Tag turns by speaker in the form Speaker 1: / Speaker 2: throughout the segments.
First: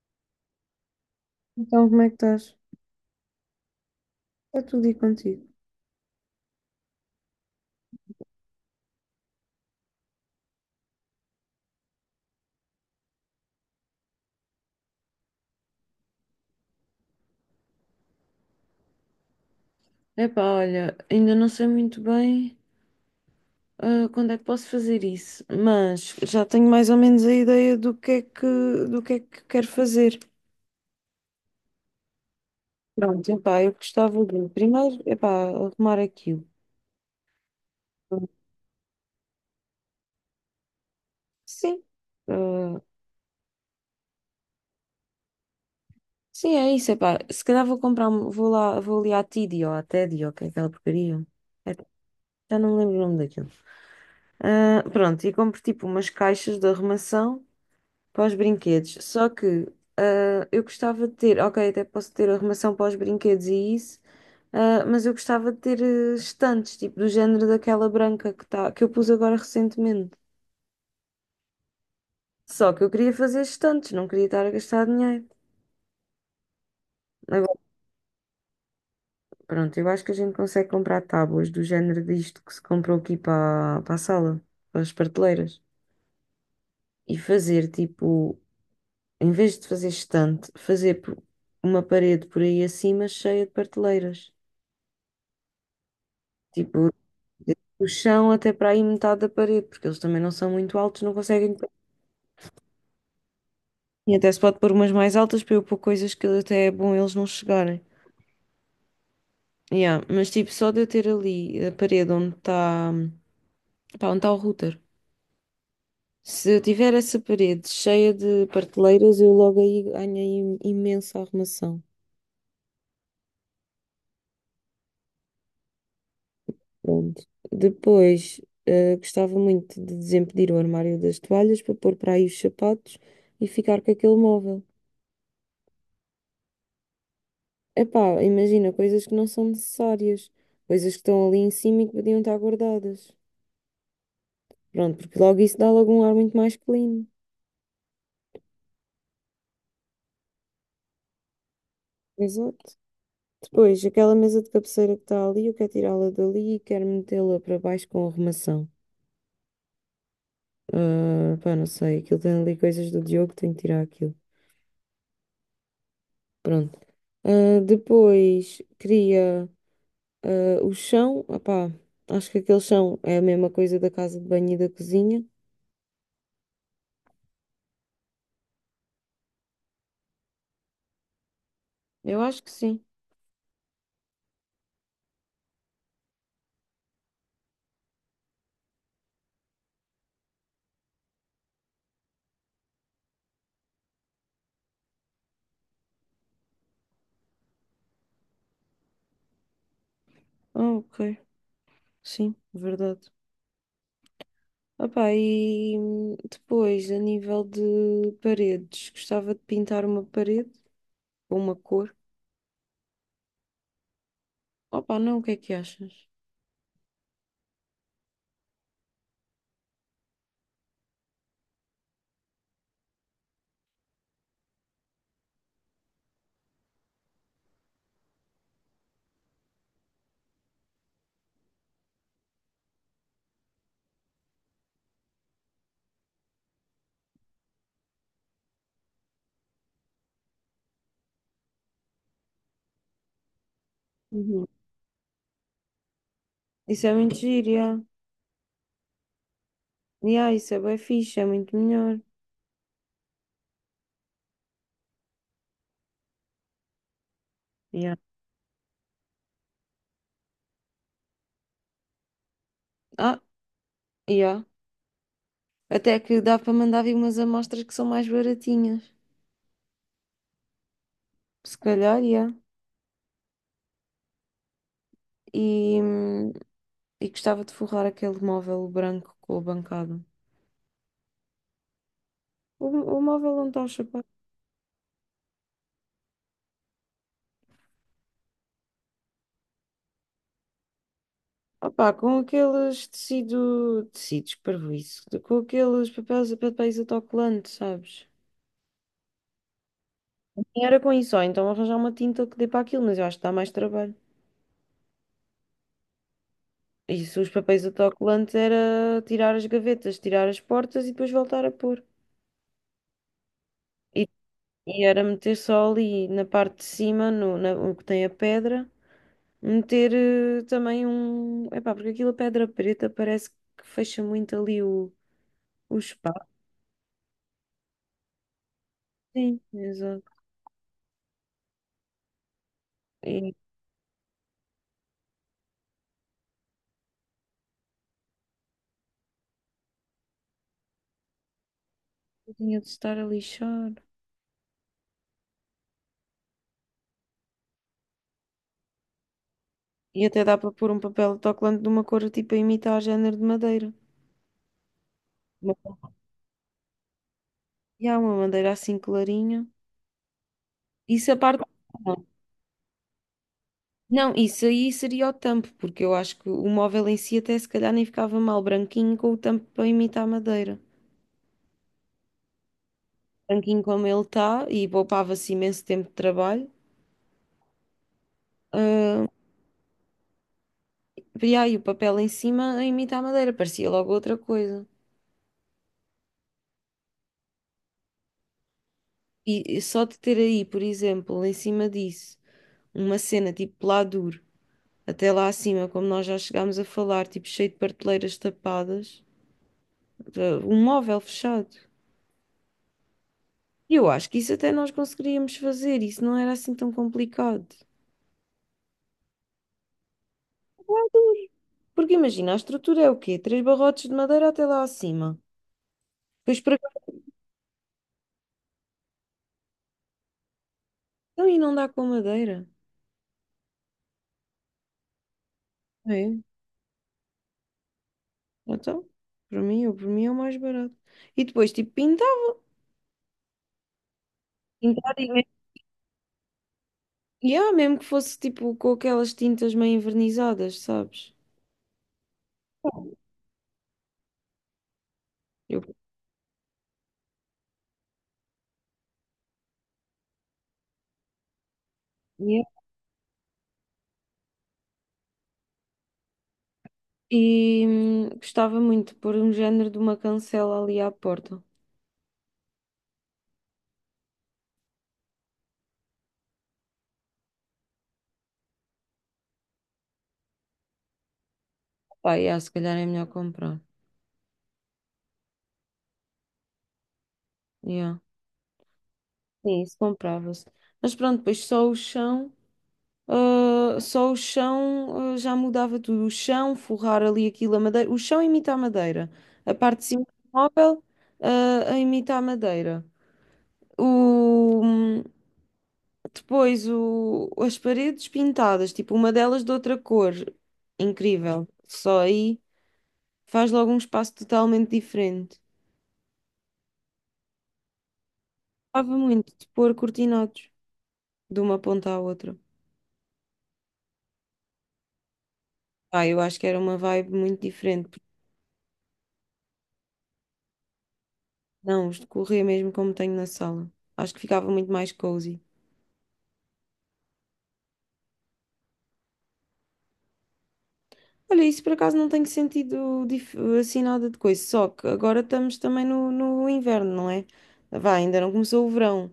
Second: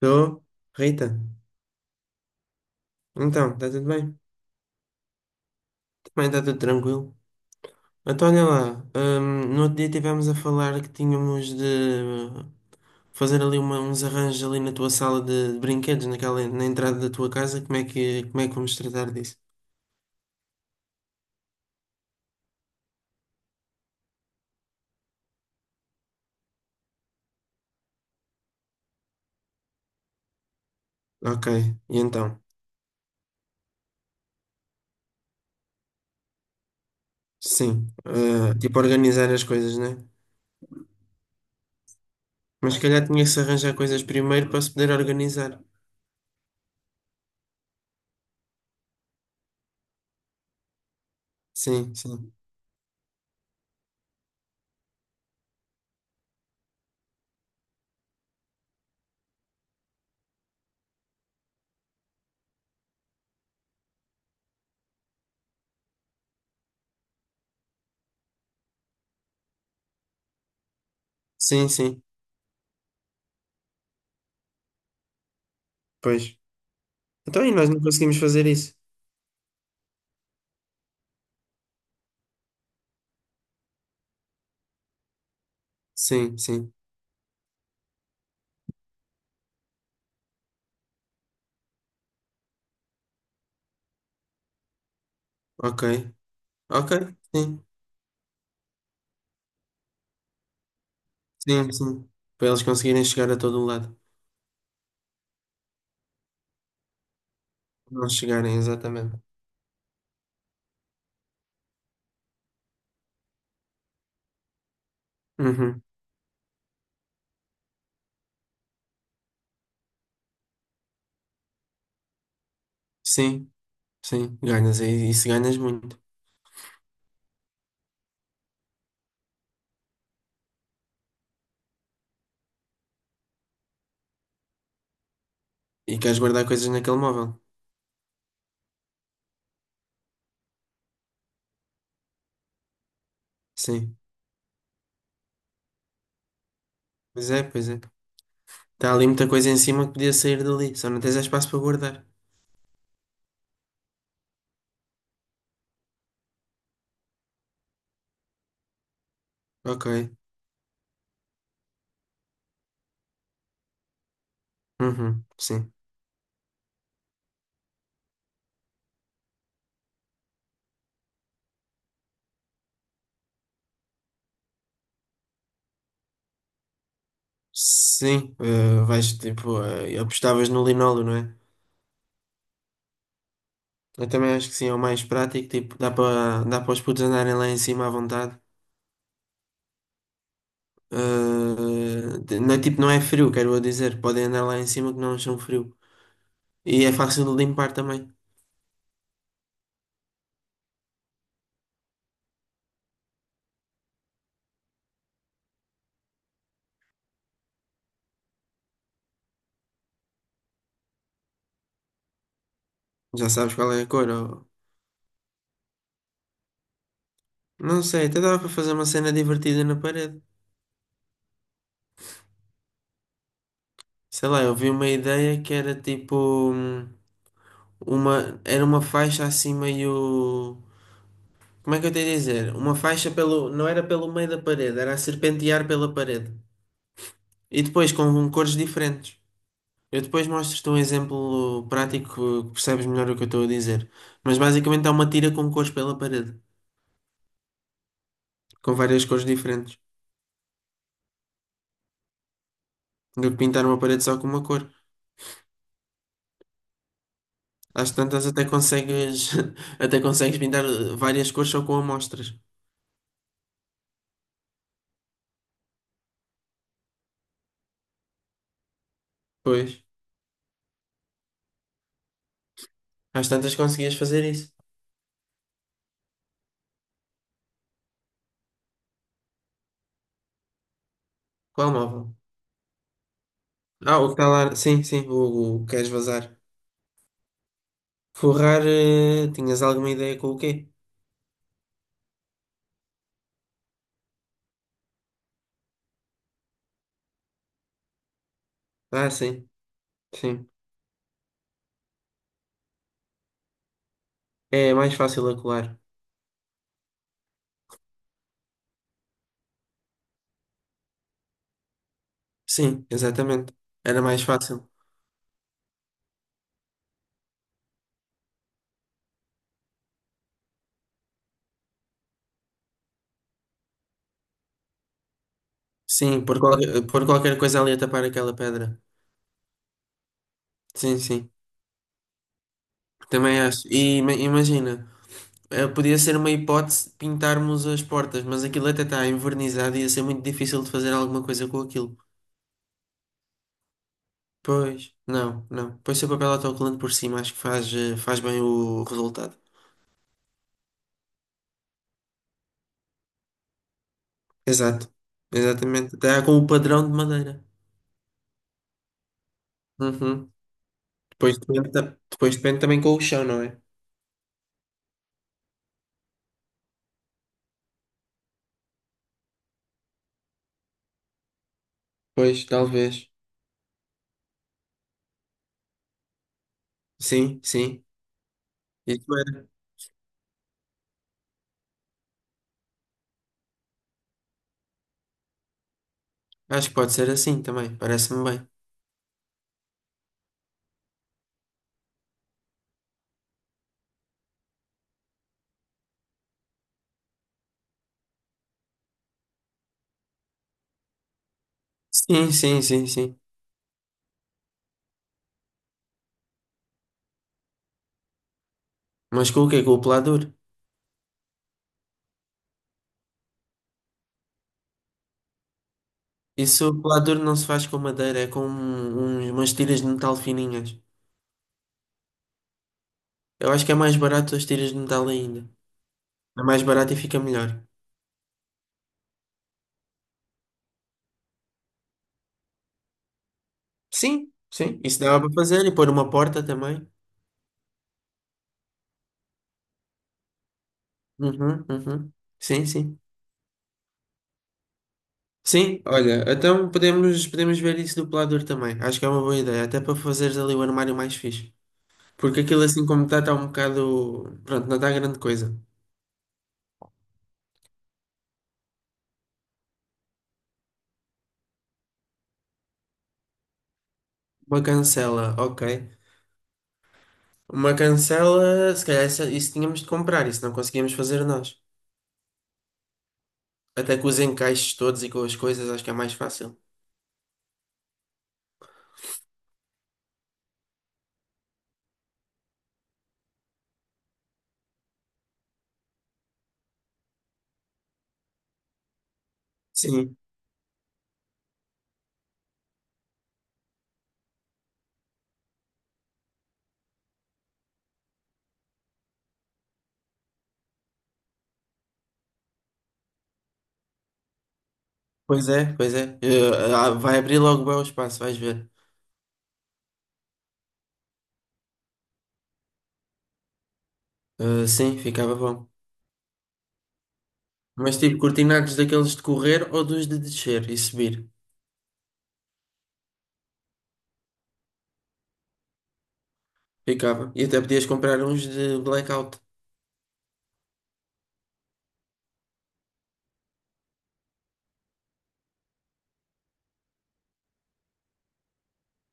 Speaker 1: Tô. Rita,
Speaker 2: Então, como é que estás?
Speaker 1: então, está tudo bem?
Speaker 2: Está tudo e contigo?
Speaker 1: Também está tudo tranquilo. Então, olha lá, no outro dia estivemos a falar que tínhamos de fazer ali uns arranjos ali na tua sala de brinquedos, naquela, na entrada da tua casa. Como é que vamos tratar disso?
Speaker 2: Epá, olha, ainda não sei muito bem quando é que posso fazer isso, mas já tenho mais ou menos a ideia do que é do que é que quero fazer.
Speaker 1: Ok, e então?
Speaker 2: Pronto, epá, eu gostava de primeiro, epá, arrumar aquilo.
Speaker 1: Sim, eh, tipo organizar as coisas, né?
Speaker 2: Sim,
Speaker 1: Mas
Speaker 2: ah,
Speaker 1: se calhar tinha que se arranjar coisas primeiro para se poder organizar.
Speaker 2: sim, é isso, epá. Se calhar vou comprar, um- vou lá, vou ali à Tidy ou à Teddy ou o que é aquela porcaria. É,
Speaker 1: Sim, sim.
Speaker 2: já não me lembro o nome daquilo. Ah, pronto, e compro tipo umas caixas de arrumação para os brinquedos. Só que eu gostava de ter, ok, até posso ter arrumação para os brinquedos e isso, mas eu gostava de ter estantes, tipo do género daquela branca que, tá, que eu pus agora recentemente.
Speaker 1: Sim, sim.
Speaker 2: Só que eu queria fazer estantes, não queria estar a gastar dinheiro.
Speaker 1: Pois. Então, e
Speaker 2: Agora,
Speaker 1: nós não conseguimos fazer isso?
Speaker 2: pronto, eu acho que a gente consegue comprar tábuas do género disto que se comprou aqui para a sala, para as prateleiras.
Speaker 1: Sim, sim.
Speaker 2: E fazer tipo, em vez de fazer estante, fazer por- uma parede por aí acima cheia de prateleiras.
Speaker 1: Ok.
Speaker 2: Tipo,
Speaker 1: Ok, sim,
Speaker 2: o chão até para aí metade da parede, porque eles também não são muito altos, não conseguem.
Speaker 1: sim, sim. Para eles conseguirem chegar a todo o lado.
Speaker 2: E até se pode pôr umas mais altas para eu pôr coisas que até é bom eles não chegarem.
Speaker 1: Não chegarem, exatamente.
Speaker 2: Yeah, mas tipo, só de eu ter ali a parede onde está o router.
Speaker 1: Uhum.
Speaker 2: Se eu tiver essa parede cheia de prateleiras, eu logo aí ganhei imensa arrumação.
Speaker 1: Sim, sim, ganhas. E isso ganhas muito.
Speaker 2: Pronto. Depois, gostava muito de desempedir o armário das toalhas para pôr para aí os sapatos e ficar com aquele móvel.
Speaker 1: E queres guardar coisas naquele móvel.
Speaker 2: Epá, imagina, coisas que não são necessárias, coisas que estão ali em cima e que podiam estar guardadas.
Speaker 1: Sim,
Speaker 2: Pronto, porque logo isso dá logo um ar muito mais clean.
Speaker 1: pois é, pois é. Está ali muita coisa em cima que podia sair dali. Só não tens espaço para guardar.
Speaker 2: Exato. Depois, aquela mesa de cabeceira que está ali, eu quero tirá-la dali e quero metê-la para baixo com arrumação.
Speaker 1: Ok,
Speaker 2: Ah, pá, não sei, aquilo tem ali coisas do Diogo, tenho que tirar aquilo.
Speaker 1: uhum. Sim.
Speaker 2: Pronto. Ah, depois, queria o chão, opá, acho que aquele chão é a mesma coisa da casa de banho e da cozinha.
Speaker 1: Sim, eh, vais tipo, eh, apostavas no linóleo, não é?
Speaker 2: Eu acho que sim.
Speaker 1: Eu também acho que sim, é o mais prático. Tipo, dá para os putos andarem lá em cima à vontade. Ah, não é tipo, não é frio, quero eu dizer. Podem andar lá em cima que não acham frio. E é fácil de limpar também.
Speaker 2: Ah, ok. Sim, verdade. Opa, e depois, a nível de paredes, gostava de pintar uma parede ou uma cor.
Speaker 1: Já sabes qual é a cor.
Speaker 2: Opa, não, o que é que achas?
Speaker 1: Não sei, até dava para fazer uma cena divertida na parede. Sei lá, eu vi uma ideia que era tipo hum, uma, era uma faixa assim meio Como é que eu tenho a dizer? Uma faixa pelo, não era pelo meio da parede, era a serpentear pela parede. E depois com um cores diferentes. Eu depois mostro-te um exemplo prático que percebes melhor o que eu estou a dizer. Mas
Speaker 2: Uhum.
Speaker 1: basicamente há uma tira com cores pela parede,
Speaker 2: Isso é muito giro, yeah.
Speaker 1: com várias cores diferentes.
Speaker 2: Yeah, isso é bem fixe, é muito melhor.
Speaker 1: Do que pintar uma parede só com uma cor. Às
Speaker 2: Yeah.
Speaker 1: tantas até consegues até consegues pintar várias cores só com amostras.
Speaker 2: Ah, yeah. Até que dá para mandar vir umas amostras que são mais baratinhas.
Speaker 1: Pois.
Speaker 2: Se calhar, yeah.
Speaker 1: Às tantas conseguias fazer isso.
Speaker 2: E, hum, e gostava de forrar aquele móvel branco com a bancada.
Speaker 1: Qual móvel?
Speaker 2: O móvel onde está o
Speaker 1: Ah,
Speaker 2: chapéu.
Speaker 1: o que está lá. Sim, sim, o que queres vazar. Forrar, eh, tinhas alguma ideia com o quê?
Speaker 2: Opá, com aqueles tecidos, parvoíce, com aqueles papéis autocolantes, sabes?
Speaker 1: Ah, sim, sim.
Speaker 2: E era com isso, ou então arranjar uma tinta que dê para aquilo, mas eu acho que dá mais trabalho.
Speaker 1: É mais fácil a colar.
Speaker 2: Isso, os papéis autocolantes era tirar as gavetas, tirar as portas e depois voltar a pôr.
Speaker 1: Sim, exatamente. Era
Speaker 2: E,
Speaker 1: mais fácil.
Speaker 2: e era meter só ali na parte de cima, no, na, o que tem a pedra, meter também um. Epá, porque aquilo a pedra preta parece que fecha muito ali o
Speaker 1: Sim,
Speaker 2: espaço.
Speaker 1: por qualquer coisa ali a tapar aquela pedra.
Speaker 2: Sim, exato.
Speaker 1: Sim, sim. Também acho. E imagina, eh, podia ser uma hipótese pintarmos as portas, mas aquilo até está envernizado e ia ser muito difícil de fazer alguma coisa com aquilo.
Speaker 2: Eu tinha de estar a lixar.
Speaker 1: Pois, não, não. Pois se o papel autocolante por cima, acho que faz, eh, faz bem o resultado.
Speaker 2: E até dá para pôr um papel de autocolante de uma cor tipo a imitar género de madeira.
Speaker 1: Exato,
Speaker 2: Uma,
Speaker 1: exatamente. Está com o padrão de madeira.
Speaker 2: e há uma madeira assim clarinha.
Speaker 1: Uhum.
Speaker 2: Isso a
Speaker 1: Depois
Speaker 2: parte.
Speaker 1: depende, depois depende também com o chão, não é?
Speaker 2: Não, isso aí seria o tampo, porque eu acho que o móvel em si até se calhar nem ficava mal branquinho com o tampo para imitar madeira.
Speaker 1: Pois, talvez.
Speaker 2: Branquinho como ele está e poupava-se imenso tempo de trabalho.
Speaker 1: Sim, sim. Isso era.
Speaker 2: E aí o papel em cima a imitar madeira, parecia logo outra coisa.
Speaker 1: Acho que pode ser assim também. Parece-me bem.
Speaker 2: E só de ter aí, por exemplo, em cima disso, uma cena tipo pladur. Até lá acima, como nós já chegámos a falar, tipo cheio de prateleiras tapadas, um móvel fechado.
Speaker 1: Sim, sim, sim, sim.
Speaker 2: E eu acho que isso até nós conseguiríamos fazer, isso não era assim tão complicado.
Speaker 1: Mas com o quê? Com o pelador?
Speaker 2: Porque imagina, a estrutura é o quê? Três barrotes de madeira até lá acima. Depois para
Speaker 1: Isso,
Speaker 2: cá
Speaker 1: o pelador não se faz com madeira, é com umas tiras de metal fininhas.
Speaker 2: então, e não dá com madeira.
Speaker 1: Eu acho que é mais barato as tiras de metal ainda.
Speaker 2: É,
Speaker 1: É mais barato e fica melhor.
Speaker 2: então, para mim, eu, para mim é o mais barato. E depois, tipo, pintar.
Speaker 1: Sim, sim.
Speaker 2: Pintar
Speaker 1: Isso
Speaker 2: e
Speaker 1: dava
Speaker 2: mesmo,
Speaker 1: para fazer e pôr uma porta também.
Speaker 2: yeah, mesmo que fosse tipo com aquelas tintas meio envernizadas, sabes?
Speaker 1: Uhum, uhum. Sim, sim.
Speaker 2: Eu,
Speaker 1: Sim, olha, então podemos, podemos ver isso do pelador também. Acho que é uma boa ideia, até para fazeres ali o armário mais fixe. Porque aquilo assim como está, está um bocado. Pronto, não está grande coisa.
Speaker 2: e gostava muito de pôr um género de uma cancela ali à porta.
Speaker 1: Uma cancela, ok. Uma cancela, se calhar isso tínhamos de comprar, isso não conseguíamos fazer nós.
Speaker 2: Pá, yeah, se calhar é melhor comprar.
Speaker 1: Até com os encaixes todos e com as coisas, acho que é mais fácil.
Speaker 2: Yeah. Sim, isso comprava-se. Mas pronto, depois só o chão, só o chão, já mudava tudo. O chão, forrar ali aquilo, a madeira. O chão imita a madeira. A parte de cima do
Speaker 1: Sim,
Speaker 2: móvel, a imita a madeira. O, depois as paredes pintadas, tipo uma delas de outra cor. Incrível. Só aí. Faz logo um espaço totalmente diferente.
Speaker 1: pois é, pois é. Eh, ah, vai abrir logo bem o espaço, vais ver.
Speaker 2: Gostava muito de pôr cortinados de uma ponta à outra.
Speaker 1: Eh, sim, ficava bom.
Speaker 2: Ah, eu acho que era uma vibe muito diferente.
Speaker 1: Mas
Speaker 2: Porque
Speaker 1: tipo, cortinados daqueles de correr ou dos de descer e subir.
Speaker 2: não, os de mesmo como tenho na sala. Acho que ficava muito mais cozy.
Speaker 1: Ficava. E até podias comprar uns de blackout.
Speaker 2: Olha, isso por acaso não tem sentido dif- assim nada de coisa. Só que agora estamos também no inverno, não é? Vá, ainda não começou o verão.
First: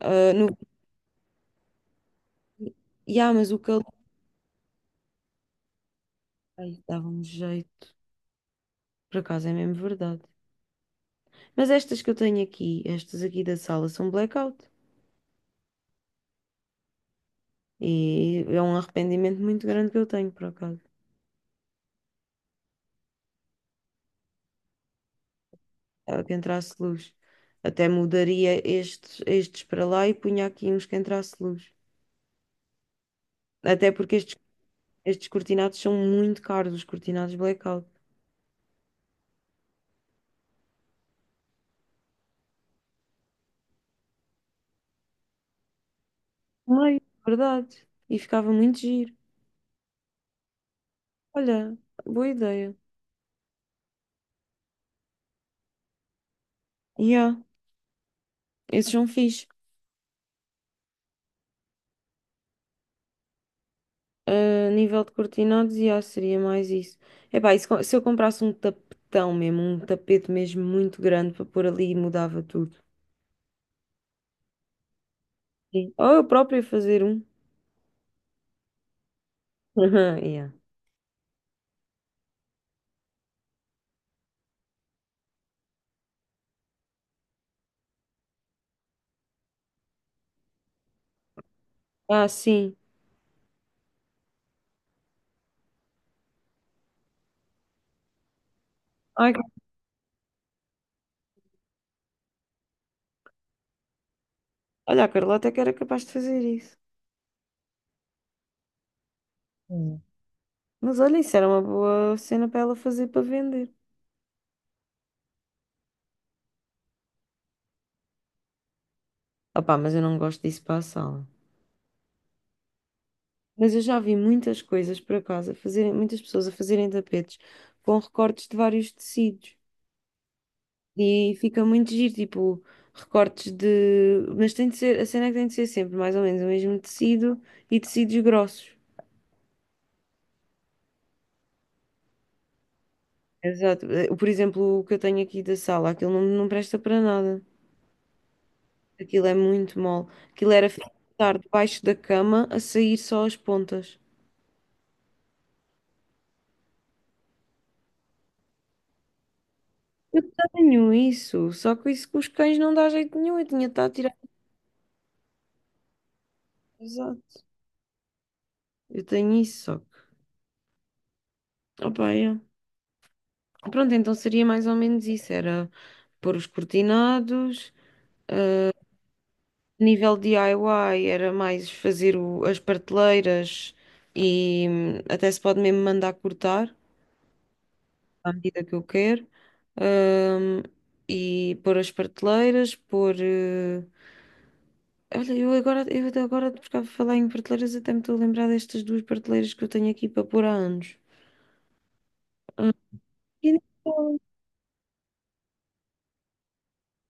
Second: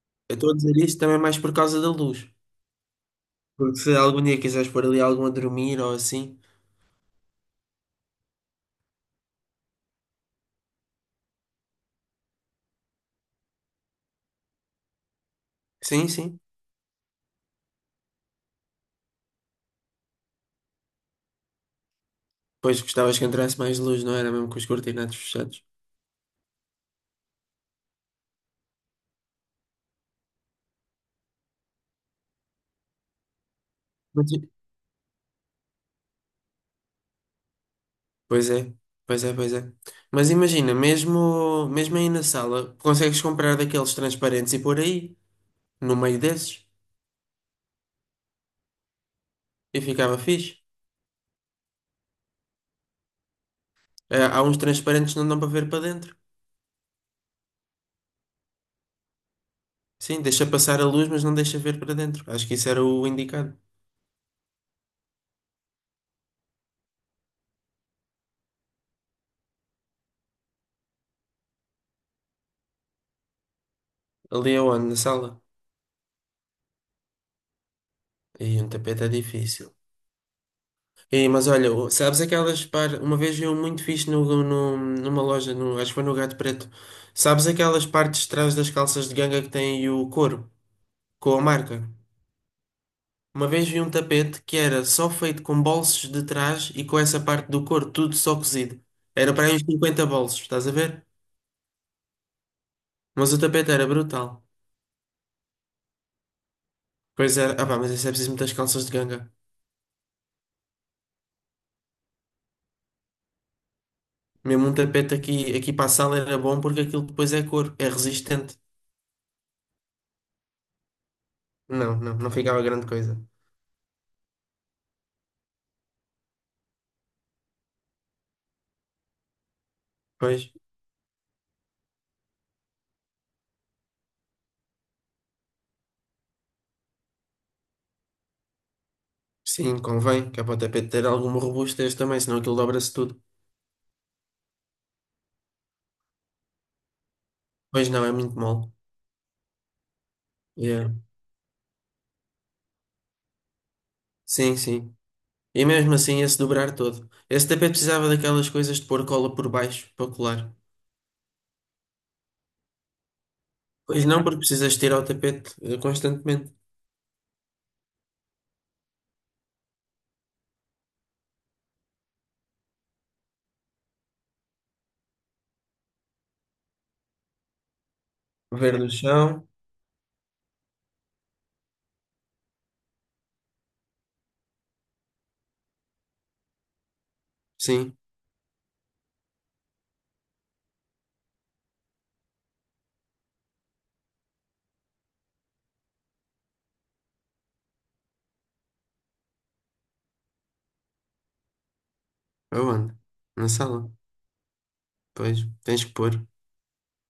Speaker 2: Ah,
Speaker 1: Eu
Speaker 2: no...
Speaker 1: estou a dizer isto também mais por causa da luz.
Speaker 2: E ah, mas o
Speaker 1: Porque
Speaker 2: calor.
Speaker 1: se algum dia quiseres pôr ali algum a dormir ou assim.
Speaker 2: Ai, dava-me jeito. Por acaso é mesmo verdade. Mas estas que eu tenho aqui, estas aqui da sala, são blackout.
Speaker 1: Sim, sim.
Speaker 2: E é um arrependimento muito grande que eu tenho, por acaso,
Speaker 1: Pois gostavas que entrasse mais luz, não era mesmo com os cortinados fechados.
Speaker 2: que entrasse luz. Até mudaria estes para lá e punha aqui uns que entrasse luz. Até porque
Speaker 1: Mas-
Speaker 2: estes,
Speaker 1: i-
Speaker 2: estes cortinados são muito caros, os cortinados blackout.
Speaker 1: Pois é, pois é, pois é. Mas imagina, mesmo, mesmo aí na sala, consegues comprar daqueles transparentes e pôr aí, no meio desses,
Speaker 2: Ai, verdade. E ficava muito giro.
Speaker 1: e ficava fixe.
Speaker 2: Olha, boa ideia.
Speaker 1: Ah, há uns transparentes que não dão para ver para dentro.
Speaker 2: Yeah, esses são fixe.
Speaker 1: Sim, deixa passar a luz, mas não deixa ver para dentro. Acho que isso era o indicado.
Speaker 2: A nível de cortinados, yeah, seria mais isso. Epá, e se, co- se eu comprasse um tapetão mesmo, um tapete mesmo muito grande para pôr ali, mudava tudo.
Speaker 1: Ali é onde? Na sala?
Speaker 2: Sim. Ou eu própria fazer um.
Speaker 1: E um tapete é difícil.
Speaker 2: Aham, yeah.
Speaker 1: E, mas olha, sabes aquelas par... Uma vez eu muito fixe numa loja, acho que foi no Gato Preto. Sabes aquelas partes de trás das calças de ganga que têm o couro, com a marca?
Speaker 2: Ah, sim.
Speaker 1: Uma vez vi um tapete que era só feito com bolsos de trás e com essa parte do couro, tudo só cozido.
Speaker 2: Ai,
Speaker 1: Era para aí uns 50 bolsos, estás a ver? Mas o tapete era brutal.
Speaker 2: olha, a Carla até que era capaz de fazer isso.
Speaker 1: Pois era, ah pá, mas isso é preciso muitas calças de ganga.
Speaker 2: Hum. Mas olha, isso era uma boa cena para ela fazer para vender.
Speaker 1: Mesmo um tapete aqui, aqui para a sala era bom porque aquilo depois é couro, é resistente.
Speaker 2: Opá, mas eu não gosto disso para a sala.
Speaker 1: Não, não, não ficava grande coisa.
Speaker 2: Mas eu já vi muitas coisas por acaso, a fazerem, muitas pessoas a fazerem tapetes com recortes de vários tecidos.
Speaker 1: Pois,
Speaker 2: E fica muito giro, tipo, recortes de. Mas tem de ser, a cena é que tem de ser sempre mais ou menos o mesmo tecido e tecidos grossos.
Speaker 1: sim, convém, que é para o tapete ter alguma robustez também, senão aquilo dobra-se tudo.
Speaker 2: Exato. Eh, por exemplo, o que eu tenho aqui da sala, aquilo não presta para nada.
Speaker 1: Pois não, é muito mole.
Speaker 2: Aquilo é muito mole. Aquilo era
Speaker 1: Yeah.
Speaker 2: estar debaixo da cama a sair só as pontas.
Speaker 1: Sim, sim. E mesmo assim, se dobrar todo. Esse tapete precisava daquelas coisas de pôr cola por baixo para
Speaker 2: Eu
Speaker 1: colar.
Speaker 2: tenho isso, só que isso com os cães não dá jeito nenhum. Eu tinha estado a
Speaker 1: Pois
Speaker 2: tirar.
Speaker 1: não, porque precisas tirar o tapete constantemente.
Speaker 2: Exato. Eu tenho isso, só que. Opa, é. Pronto, então seria mais ou menos isso: era pôr os cortinados, ah,
Speaker 1: Ver no chão,
Speaker 2: a nível DIY era mais fazer o- as prateleiras e até se pode mesmo mandar cortar
Speaker 1: sim,
Speaker 2: à medida que eu quero, ahm, e pôr as prateleiras. Olha, eu agora, eu até agora, por causa de falar em prateleiras, até me estou a lembrar destas duas prateleiras que eu tenho aqui para pôr há anos. Ah,
Speaker 1: aonde? Na
Speaker 2: e
Speaker 1: sala.
Speaker 2: então,
Speaker 1: Pois, tens que pôr.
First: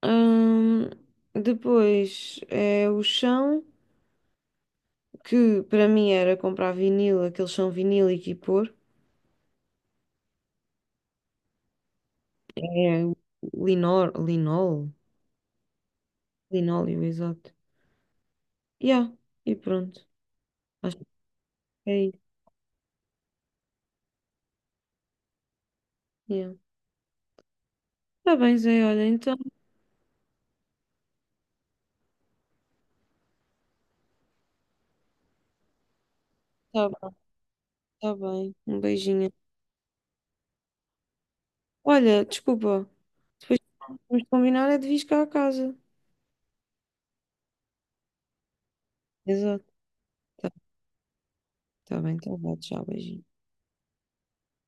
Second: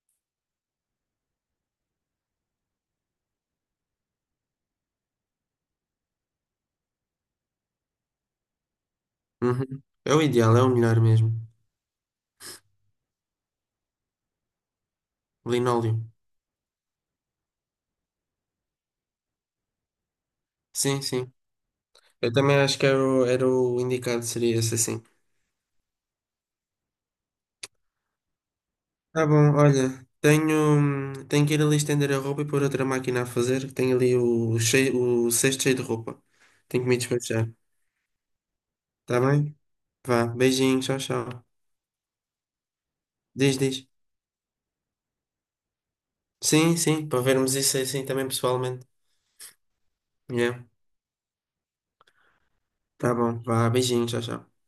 Speaker 2: ahm, depois é o chão, que para mim era comprar vinil, aquele chão vinílico e pôr.
Speaker 1: Uhum. É o ideal, é o melhor mesmo.
Speaker 2: É o
Speaker 1: Linóleo.
Speaker 2: linóleo, exato. Yeah, e pronto. Acho
Speaker 1: Sim,
Speaker 2: que
Speaker 1: sim.
Speaker 2: é isso.
Speaker 1: Eu também acho que era era o indicado, seria esse assim.
Speaker 2: Yeah. Tá bem, Zé, olha,
Speaker 1: Tá
Speaker 2: então.
Speaker 1: bom, olha, tenho, tenho que ir ali estender a roupa e pôr outra máquina a fazer, que tem ali o, cheio, o cesto cheio de roupa. Tenho
Speaker 2: Tá,
Speaker 1: que me
Speaker 2: bem,
Speaker 1: despachar,
Speaker 2: tá bem. Um
Speaker 1: tá
Speaker 2: beijinho.
Speaker 1: bem? Vá, beijinho, tchau, tchau.
Speaker 2: Olha, desculpa.
Speaker 1: Diz,
Speaker 2: Depois
Speaker 1: diz.
Speaker 2: vamos combinar é de vir cá a casa.
Speaker 1: Sim, sim, para vermos isso assim também pessoalmente.
Speaker 2: Exato. Tá,
Speaker 1: Yeah.
Speaker 2: tá bem, tá bom. Tchau,
Speaker 1: Tá
Speaker 2: beijinho.
Speaker 1: bom, vá, beijinho, tchau, tchau.